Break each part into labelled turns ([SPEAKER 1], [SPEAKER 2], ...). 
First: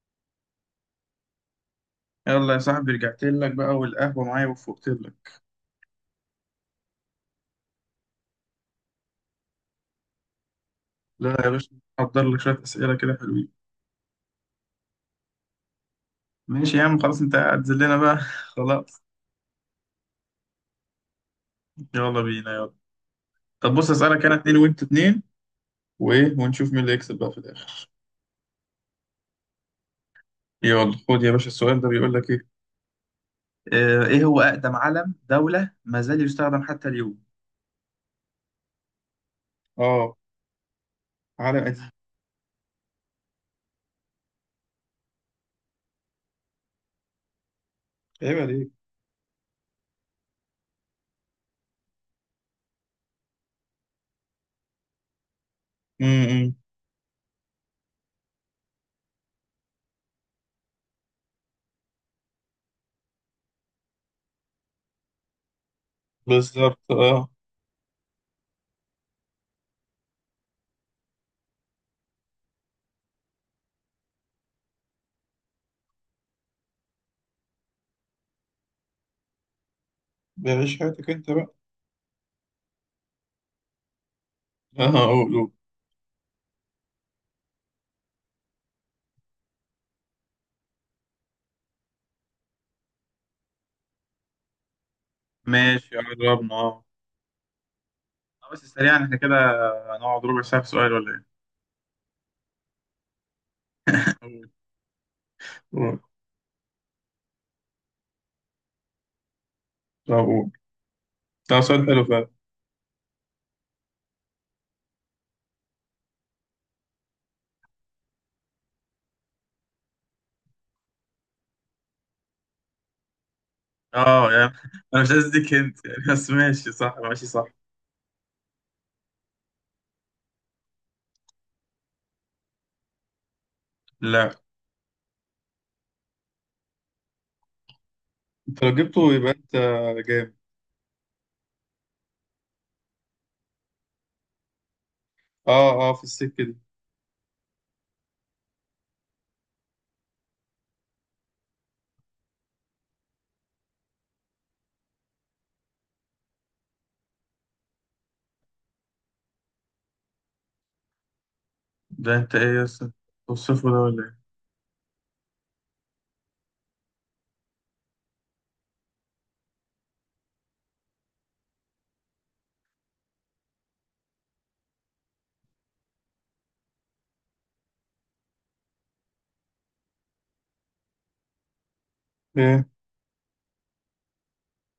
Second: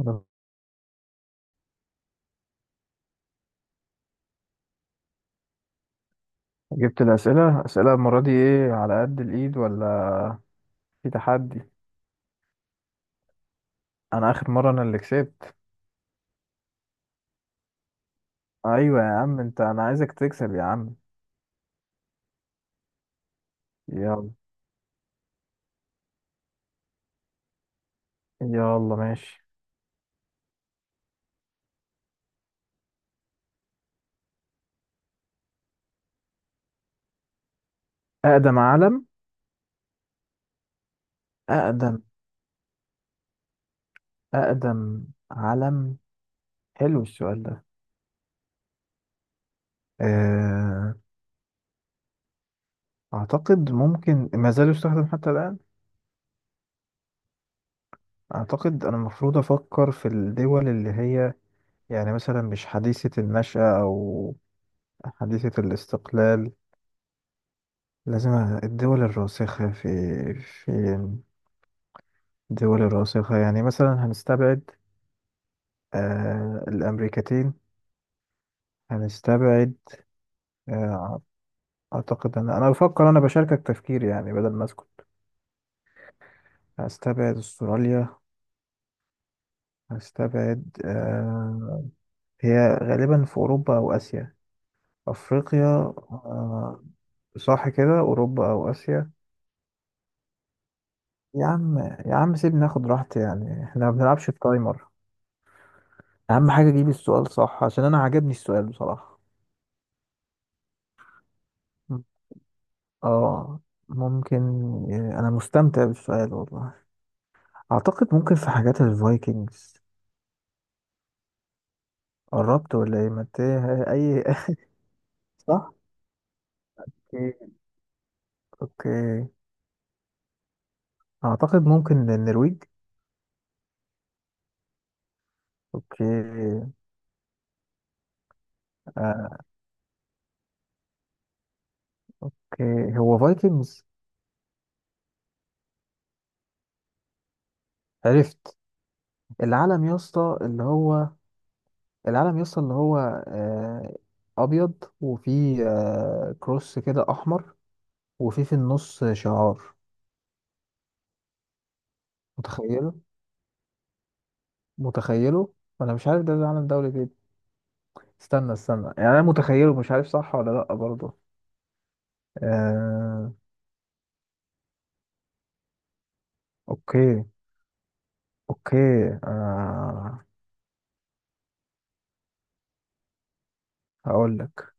[SPEAKER 1] أنا
[SPEAKER 2] يلا يا صاحبي، رجعت لك بقى والقهوة معايا وفقت لك.
[SPEAKER 1] جبت أسئلة المرة دي، إيه، على قد الإيد ولا في
[SPEAKER 2] لا يا
[SPEAKER 1] تحدي؟
[SPEAKER 2] باشا، حضر لك شوية أسئلة كده حلوين.
[SPEAKER 1] أنا آخر مرة، أنا اللي كسبت.
[SPEAKER 2] ماشي يا عم، خلاص أنت هتذلنا بقى
[SPEAKER 1] أيوة
[SPEAKER 2] خلاص.
[SPEAKER 1] يا عم، أنا عايزك تكسب يا عم.
[SPEAKER 2] يلا بينا يلا. طب بص أسألك
[SPEAKER 1] يلا،
[SPEAKER 2] أنا اتنين وأنت اتنين وإيه، ونشوف مين اللي يكسب بقى في الآخر.
[SPEAKER 1] يلا، ماشي.
[SPEAKER 2] يلا خد يا باشا السؤال ده بيقول لك إيه. ايه هو اقدم علم دولة ما زال يستخدم حتى اليوم؟
[SPEAKER 1] أقدم علم
[SPEAKER 2] آه، علم قديم.
[SPEAKER 1] أقدم أقدم علم حلو السؤال ده.
[SPEAKER 2] عيب عليك.
[SPEAKER 1] أه... أعتقد ممكن ما زال يستخدم حتى الآن.
[SPEAKER 2] امم
[SPEAKER 1] أعتقد أنا المفروض أفكر في الدول اللي هي، يعني مثلا مش حديثة النشأة أو حديثة الاستقلال.
[SPEAKER 2] بالظبط، آه.
[SPEAKER 1] لازم الدول الراسخة في الدول الراسخة، يعني مثلا هنستبعد الأمريكتين. هنستبعد
[SPEAKER 2] بيعيش حياتك
[SPEAKER 1] آه
[SPEAKER 2] أنت بقى.
[SPEAKER 1] أعتقد أن أنا بفكر أنا بشاركك تفكير، يعني بدل ما أسكت.
[SPEAKER 2] آه، قول قول.
[SPEAKER 1] هستبعد أستراليا. هستبعد آه هي غالبا في أوروبا أو آسيا، أفريقيا.
[SPEAKER 2] ماشي، قربنا،
[SPEAKER 1] آه
[SPEAKER 2] آه.
[SPEAKER 1] صح كده، أوروبا
[SPEAKER 2] بس
[SPEAKER 1] أو
[SPEAKER 2] سريعا،
[SPEAKER 1] آسيا.
[SPEAKER 2] إحنا كده هنقعد ربع ساعة في سؤال ولا إيه؟
[SPEAKER 1] يا عم، يا عم سيبني ناخد راحتي، يعني احنا ما بنلعبش في تايمر.
[SPEAKER 2] مم.
[SPEAKER 1] أهم حاجة أجيب السؤال صح، عشان أنا عجبني السؤال بصراحة.
[SPEAKER 2] طب ده سؤال حلو فعلا.
[SPEAKER 1] اه. ممكن. انا مستمتع بالسؤال والله. اعتقد ممكن في حاجات الفايكنجز. قربت ولا ايه؟ ما إنت اي.
[SPEAKER 2] اه يعني انا مش عايز اديك
[SPEAKER 1] صح.
[SPEAKER 2] هنت يعني، بس ماشي صح، ماشي صح.
[SPEAKER 1] اوكي، اوكي. اعتقد ممكن النرويج.
[SPEAKER 2] لا،
[SPEAKER 1] اوكي.
[SPEAKER 2] انت لو جبته يبقى
[SPEAKER 1] آه،
[SPEAKER 2] انت جامد.
[SPEAKER 1] اوكي، هو فايكنجز.
[SPEAKER 2] اه اه، في السكه دي.
[SPEAKER 1] عرفت. العلم يا اسطى اللي هو العلم يا اسطى اللي هو آه، ابيض، وفيه كروس كده احمر، وفيه في النص شعار.
[SPEAKER 2] ده انت ايه يا اسطى،
[SPEAKER 1] متخيله.
[SPEAKER 2] توصفه ده ولا
[SPEAKER 1] متخيله. انا مش عارف ده العلم دولة ايه. استنى، استنى، يعني انا متخيله، مش عارف صح ولا لا برضه. آه... اوكي، اوكي. آه...
[SPEAKER 2] ايه؟ ايه.
[SPEAKER 1] هقول لك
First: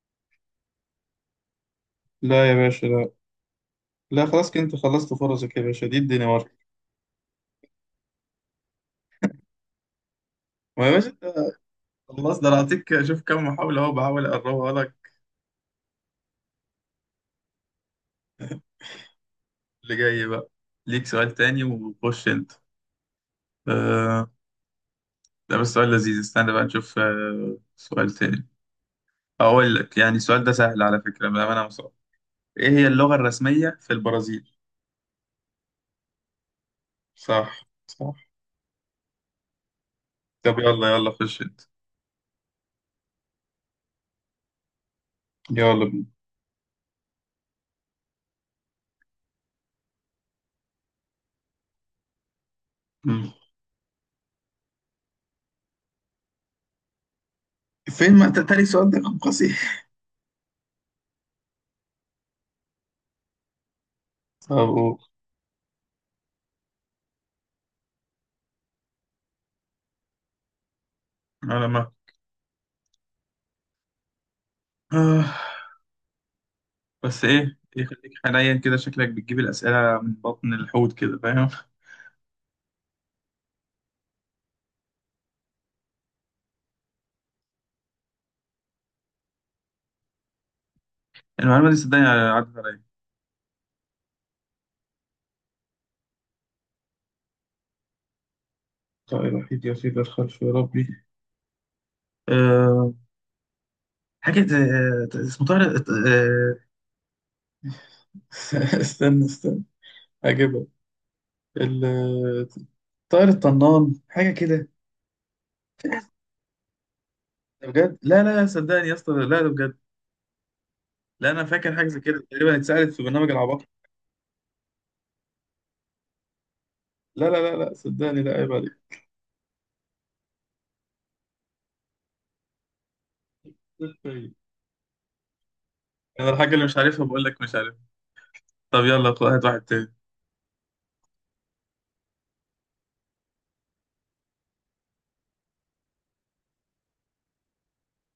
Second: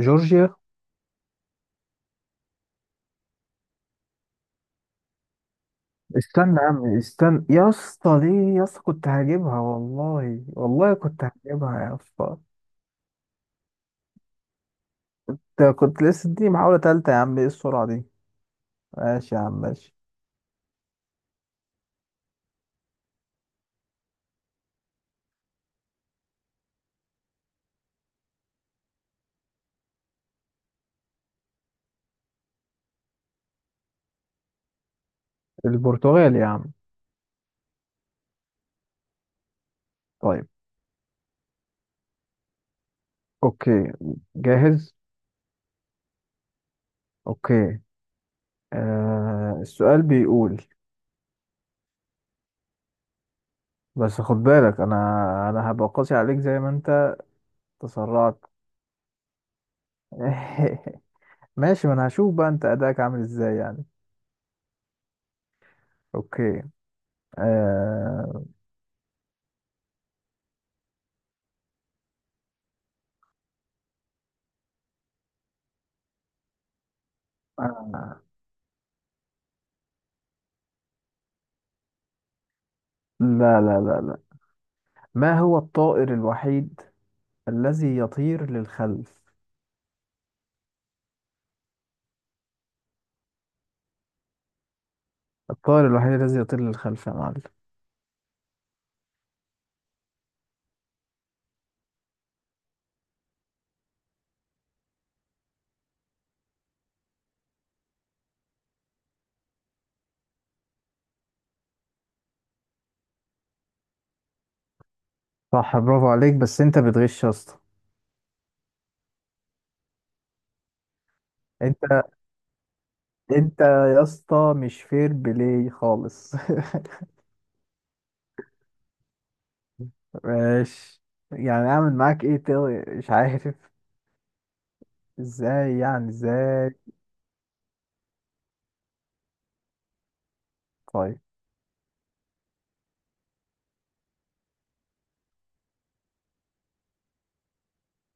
[SPEAKER 1] جورجيا.
[SPEAKER 2] لا يا باشا لا. لا خلاص، كده انت خلصت فرصك يا باشا، دي الدنيا ورق.
[SPEAKER 1] استنى يا عم، استنى يا اسطى دي، يا اسطى كنت هجيبها والله،
[SPEAKER 2] ما يا
[SPEAKER 1] والله
[SPEAKER 2] باشا انت،
[SPEAKER 1] كنت هجيبها يا اسطى.
[SPEAKER 2] خلاص ده انا هعطيك، شوف كم محاوله اهو بحاول اقربها لك.
[SPEAKER 1] أنت كنت لسه دي محاولة تالتة يا عم، ايه السرعة دي؟ ماشي يا عم، ماشي.
[SPEAKER 2] اللي جاي بقى ليك سؤال تاني، وخش انت. آه، ده بس سؤال لذيذ، استنى بقى نشوف. آه، سؤال تاني. أقول لك يعني السؤال ده سهل على فكرة بأمانة مصر. إيه هي اللغة الرسمية في البرازيل؟
[SPEAKER 1] البرتغال يا عم.
[SPEAKER 2] صح صح.
[SPEAKER 1] طيب.
[SPEAKER 2] طب يلا يلا، خش أنت.
[SPEAKER 1] اوكي. جاهز.
[SPEAKER 2] يلا بينا.
[SPEAKER 1] اوكي. السؤال بيقول،
[SPEAKER 2] مم.
[SPEAKER 1] بس خد بالك، انا هبقى قاسي عليك زي ما انت
[SPEAKER 2] فين؟ ما انت
[SPEAKER 1] تسرعت.
[SPEAKER 2] تاني سؤال ده كان قصير.
[SPEAKER 1] ماشي، ما انا هشوف بقى انت اداك عامل ازاي يعني.
[SPEAKER 2] طب قول.
[SPEAKER 1] اوكي. آه...
[SPEAKER 2] على ما آه. بس إيه إيه، خليك
[SPEAKER 1] آه...
[SPEAKER 2] حنين كده، شكلك بتجيب الأسئلة من بطن الحوت كده، فاهم.
[SPEAKER 1] لا، لا، لا، لا. ما هو الطائر الوحيد الذي يطير للخلف؟
[SPEAKER 2] المعلومة دي صدقني عدت عليا.
[SPEAKER 1] الطائر الوحيد الذي يطير للخلف يا معلم.
[SPEAKER 2] طائر الوحيد يطير الخلف، يا ربي. أه، حاجة اسمه طارق، أه. استنى استنى، هجيبها. ال طائر الطنان حاجه كده.
[SPEAKER 1] صح، برافو
[SPEAKER 2] ده
[SPEAKER 1] عليك، بس انت بتغش يا اسطى.
[SPEAKER 2] بجد، لا لا لا، صدقني يا اسطى لا، ده بجد. لا، انا فاكر
[SPEAKER 1] انت،
[SPEAKER 2] حاجه زي كده تقريبا اتسالت في برنامج العباقرة.
[SPEAKER 1] يا اسطى، مش فير بلاي خالص.
[SPEAKER 2] لا لا لا لا، صدقني، لا عيب عليك.
[SPEAKER 1] ماشي. يعني اعمل معاك ايه تاني؟ مش عارف. ازاي يعني
[SPEAKER 2] انا الحاجه اللي
[SPEAKER 1] ازاي.
[SPEAKER 2] مش عارفها بقول لك مش عارف. طب يلا هات واحد تاني.
[SPEAKER 1] طيب،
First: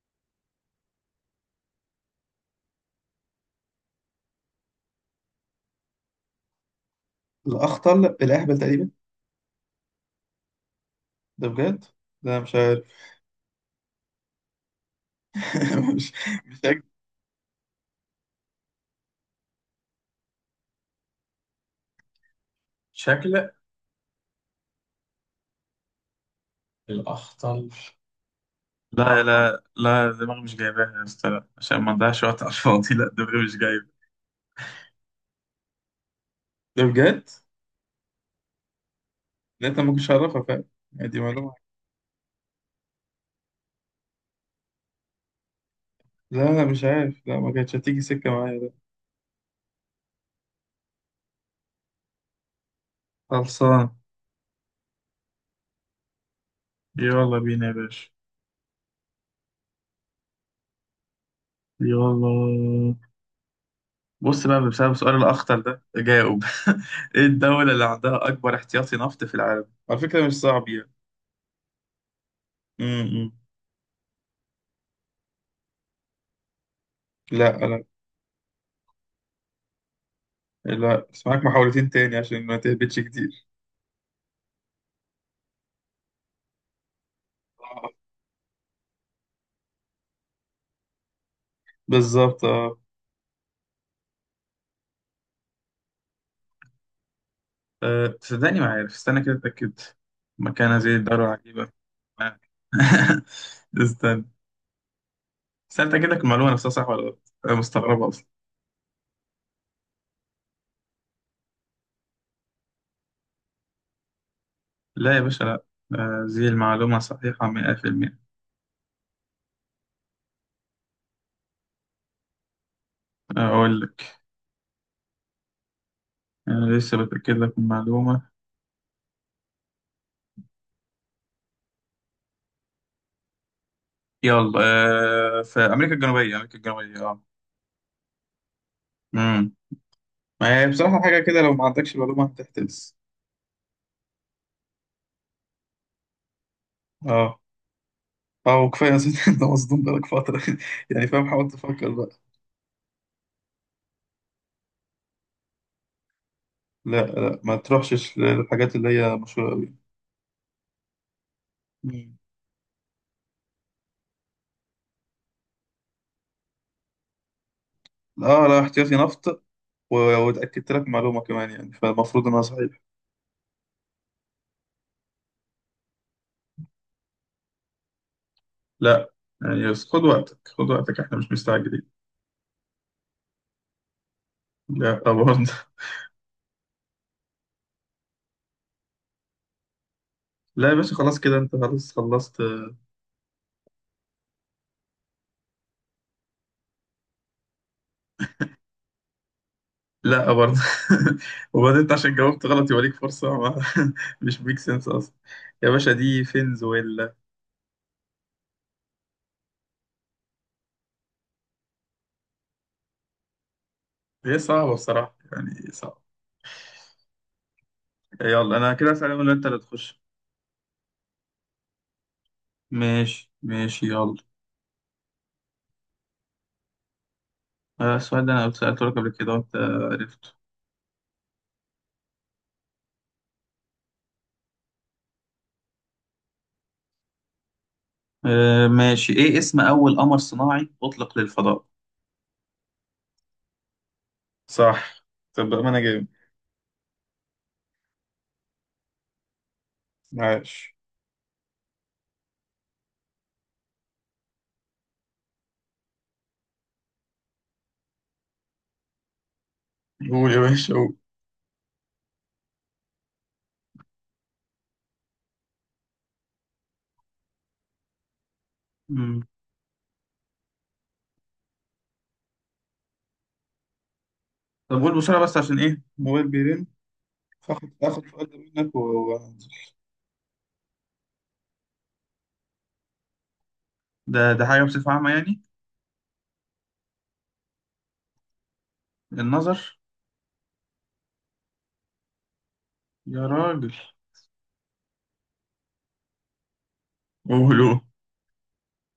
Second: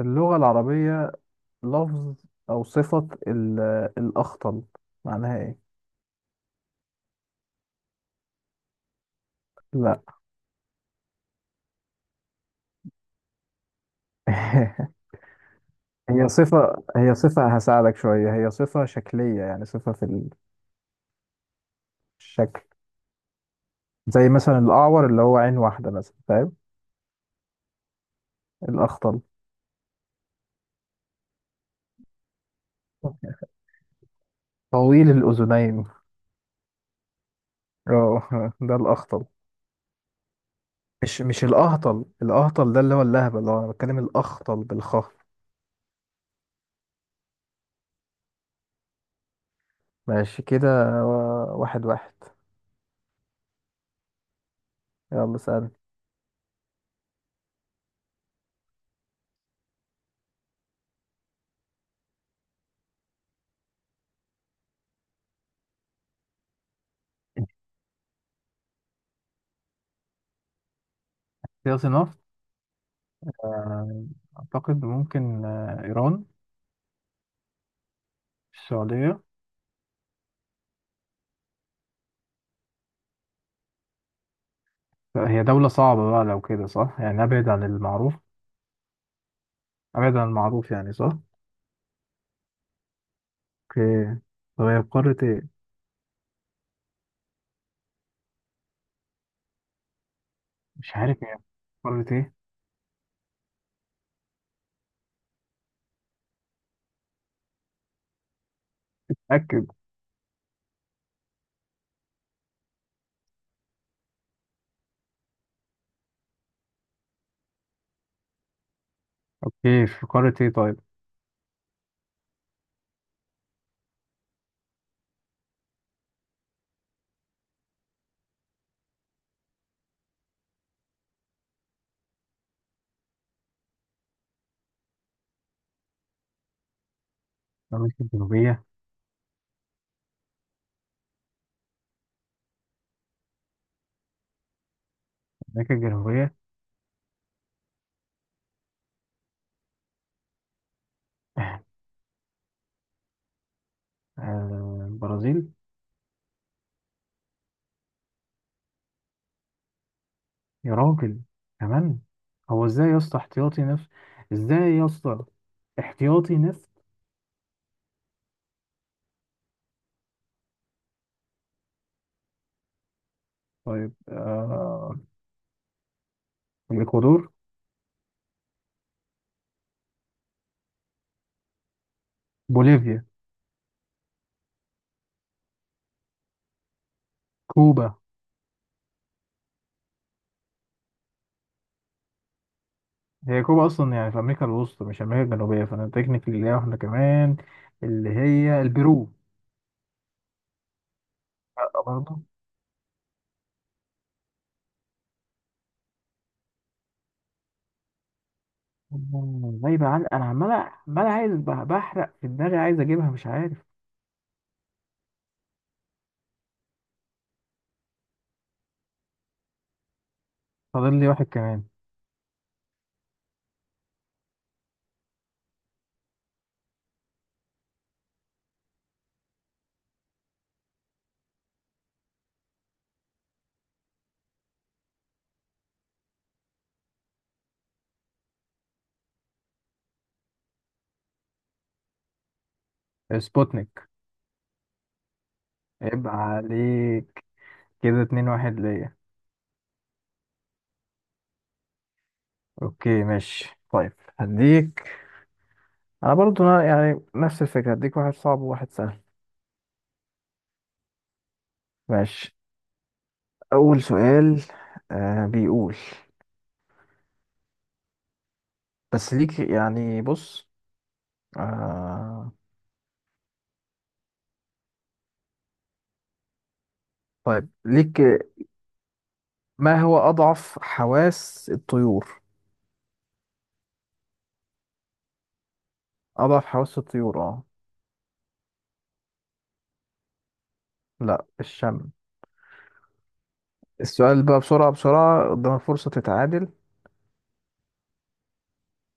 [SPEAKER 1] اللغة العربية، لفظ أو صفة الأخطل، معناها إيه؟
[SPEAKER 2] الاخطل الاهبل تقريبا.
[SPEAKER 1] لا.
[SPEAKER 2] ده بجد. لا مش عارف. مش
[SPEAKER 1] هي
[SPEAKER 2] مش
[SPEAKER 1] صفة
[SPEAKER 2] هك-
[SPEAKER 1] هي صفة هساعدك شوية. هي صفة شكلية، يعني صفة في الشكل.
[SPEAKER 2] شكل.
[SPEAKER 1] زي مثلا الأعور، اللي هو عين واحدة مثلا، فاهم.
[SPEAKER 2] الأخطل.
[SPEAKER 1] الأخطل
[SPEAKER 2] لا لا لا، دماغي مش جايباها يا اسطى، لا عشان ما نضيعش وقت على الفاضي، لا دماغي مش جايبه.
[SPEAKER 1] طويل الأذنين.
[SPEAKER 2] ده بجد.
[SPEAKER 1] اه، ده الأخطل.
[SPEAKER 2] لا انت ما كنتش عارفها فعلا. يعني، دي
[SPEAKER 1] مش
[SPEAKER 2] معلومه.
[SPEAKER 1] الأهطل. الأهطل ده اللي هو اللهبة، اللي هو أنا بتكلم الأخطل بالخاء.
[SPEAKER 2] لا لا مش عارف، لا ما كانتش هتيجي سكة معايا ده.
[SPEAKER 1] ماشي كده. 1-1.
[SPEAKER 2] خلصان.
[SPEAKER 1] يلا سأل.
[SPEAKER 2] يلا بينا يا باشا. يلا. بص بقى، بسبب سؤال الأخطر ده جاوب. إيه الدولة اللي عندها أكبر احتياطي نفط في العالم؟ على فكرة مش صعب يعني.
[SPEAKER 1] سياسي نفط.
[SPEAKER 2] م-م.
[SPEAKER 1] أعتقد ممكن إيران.
[SPEAKER 2] لا لا
[SPEAKER 1] السعودية.
[SPEAKER 2] لا، بس معاك محاولتين تاني عشان ما تهبطش كتير.
[SPEAKER 1] هي دولة صعبة بقى لو كده، صح؟ يعني أبعد عن
[SPEAKER 2] آه،
[SPEAKER 1] المعروف. أبعد عن المعروف، يعني صح.
[SPEAKER 2] بالظبط اه.
[SPEAKER 1] أوكي. طب هي في قارة إيه؟
[SPEAKER 2] آه، صدقني ما عارف، استنى كده اتأكد. مكانها زي
[SPEAKER 1] مش عارف
[SPEAKER 2] الدولة
[SPEAKER 1] هي في
[SPEAKER 2] العجيبة.
[SPEAKER 1] قارة إيه.
[SPEAKER 2] استنى استنى أتأكد لك المعلومة نفسها صح ولا غلط، أنا مستغربة.
[SPEAKER 1] أكد.
[SPEAKER 2] لا يا باشا لا. آه، دي المعلومة صحيحة مئة في المئة.
[SPEAKER 1] أوكي، في قارة إيه طيب؟
[SPEAKER 2] أقول لك، أنا لسه بتأكد لك من المعلومة. يلا. آه، في أمريكا الجنوبية، أمريكا الجنوبية، أه.
[SPEAKER 1] أمريكا الجنوبية.
[SPEAKER 2] أمم ما هي بصراحة حاجة كده، لو ما عندكش معلومة هتحتبس.
[SPEAKER 1] أمريكا الجنوبية.
[SPEAKER 2] أه. أه، وكفاية أصلا. أنت مصدوم بقالك فترة. يعني فاهم، حاول تفكر بقى.
[SPEAKER 1] البرازيل.
[SPEAKER 2] لا لا، ما تروحش للحاجات اللي هي مشهورة أوي.
[SPEAKER 1] يا راجل، كمان.
[SPEAKER 2] أمم.
[SPEAKER 1] هو إزاي يا اسطى احتياطي نفط؟ إزاي يا اسطى احتياطي نفط؟
[SPEAKER 2] أه لا، احتياطي نفط و- واتأكدت لك معلومة كمان يعني، فالمفروض إنها صحيحة.
[SPEAKER 1] طيب، الإكوادور.
[SPEAKER 2] لا، يعني بس خد وقتك، خد وقتك، إحنا مش مستعجلين.
[SPEAKER 1] بوليفيا.
[SPEAKER 2] لا برضه.
[SPEAKER 1] كوبا.
[SPEAKER 2] لا يا باشا، خلاص كده انت، خلاص خلصت.
[SPEAKER 1] هي كوبا اصلا يعني في امريكا الوسطى مش امريكا الجنوبيه، فانا تكنيكلي ليها واحده كمان، اللي هي البرو.
[SPEAKER 2] لا برضه. وبعدين انت عشان
[SPEAKER 1] برضه.
[SPEAKER 2] جاوبت غلط يبقى ليك فرصة مش ميك سنس اصلا. يا باشا، دي فنزويلا.
[SPEAKER 1] غايبه عن انا. عمال، عمال عايز بحرق في دماغي، عايز اجيبها مش عارف.
[SPEAKER 2] هي صعبة بصراحة، يعني صعبة. يلا انا كده اسأل ولا انت اللي تخش؟
[SPEAKER 1] فاضل لي واحد كمان.
[SPEAKER 2] ماشي ماشي، يلا. آه، السؤال ده انا سألته لك قبل كده وانت عرفته. آه، ماشي. ايه اسم اول قمر صناعي اطلق للفضاء؟
[SPEAKER 1] سبوتنيك.
[SPEAKER 2] صح. طب ما انا جايب.
[SPEAKER 1] عيب عليك. كده 2-1 ليا.
[SPEAKER 2] عاش.
[SPEAKER 1] اوكي، ماشي. طيب هديك، انا برضه يعني نفس الفكره، هديك واحد صعب وواحد سهل.
[SPEAKER 2] قول يا باشا، قول.
[SPEAKER 1] ماشي. اول سؤال بيقول، بس
[SPEAKER 2] مم.
[SPEAKER 1] ليك، يعني بص. آه
[SPEAKER 2] طب قول بسرعة بس عشان ايه موبايل.
[SPEAKER 1] طيب
[SPEAKER 2] فاخد،
[SPEAKER 1] ليك.
[SPEAKER 2] فاخد سؤال ده منك و... و-.
[SPEAKER 1] ما هو أضعف حواس الطيور؟
[SPEAKER 2] ده ده حاجة بصفة عامة يعني.
[SPEAKER 1] أضعف حواس الطيور اه.
[SPEAKER 2] النظر.
[SPEAKER 1] لا، الشم.
[SPEAKER 2] يا راجل.
[SPEAKER 1] السؤال بقى بسرعة بسرعة، قدام الفرصة تتعادل.
[SPEAKER 2] قولوا.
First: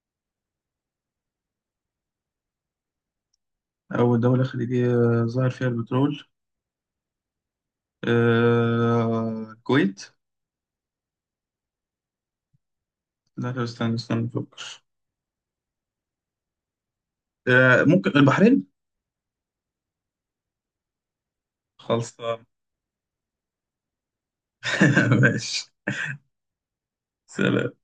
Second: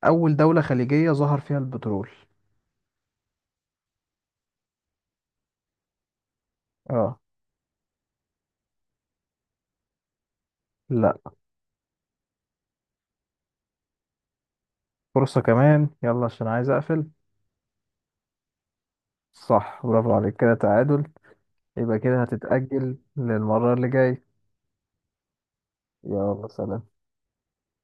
[SPEAKER 1] أول دولة خليجية ظهر فيها البترول؟
[SPEAKER 2] أول دولة خليجية ظهر فيها البترول.
[SPEAKER 1] اه.
[SPEAKER 2] آه... الكويت.
[SPEAKER 1] لا،
[SPEAKER 2] لا لا، استنى استنى أفكر.
[SPEAKER 1] فرصة كمان يلا، عشان عايز أقفل.
[SPEAKER 2] آه... ممكن البحرين.
[SPEAKER 1] صح، برافو عليك، كده تعادل. يبقى كده
[SPEAKER 2] خلصان.
[SPEAKER 1] هتتأجل للمرة اللي جاي.
[SPEAKER 2] ماشي.
[SPEAKER 1] يلا سلام.
[SPEAKER 2] سلام.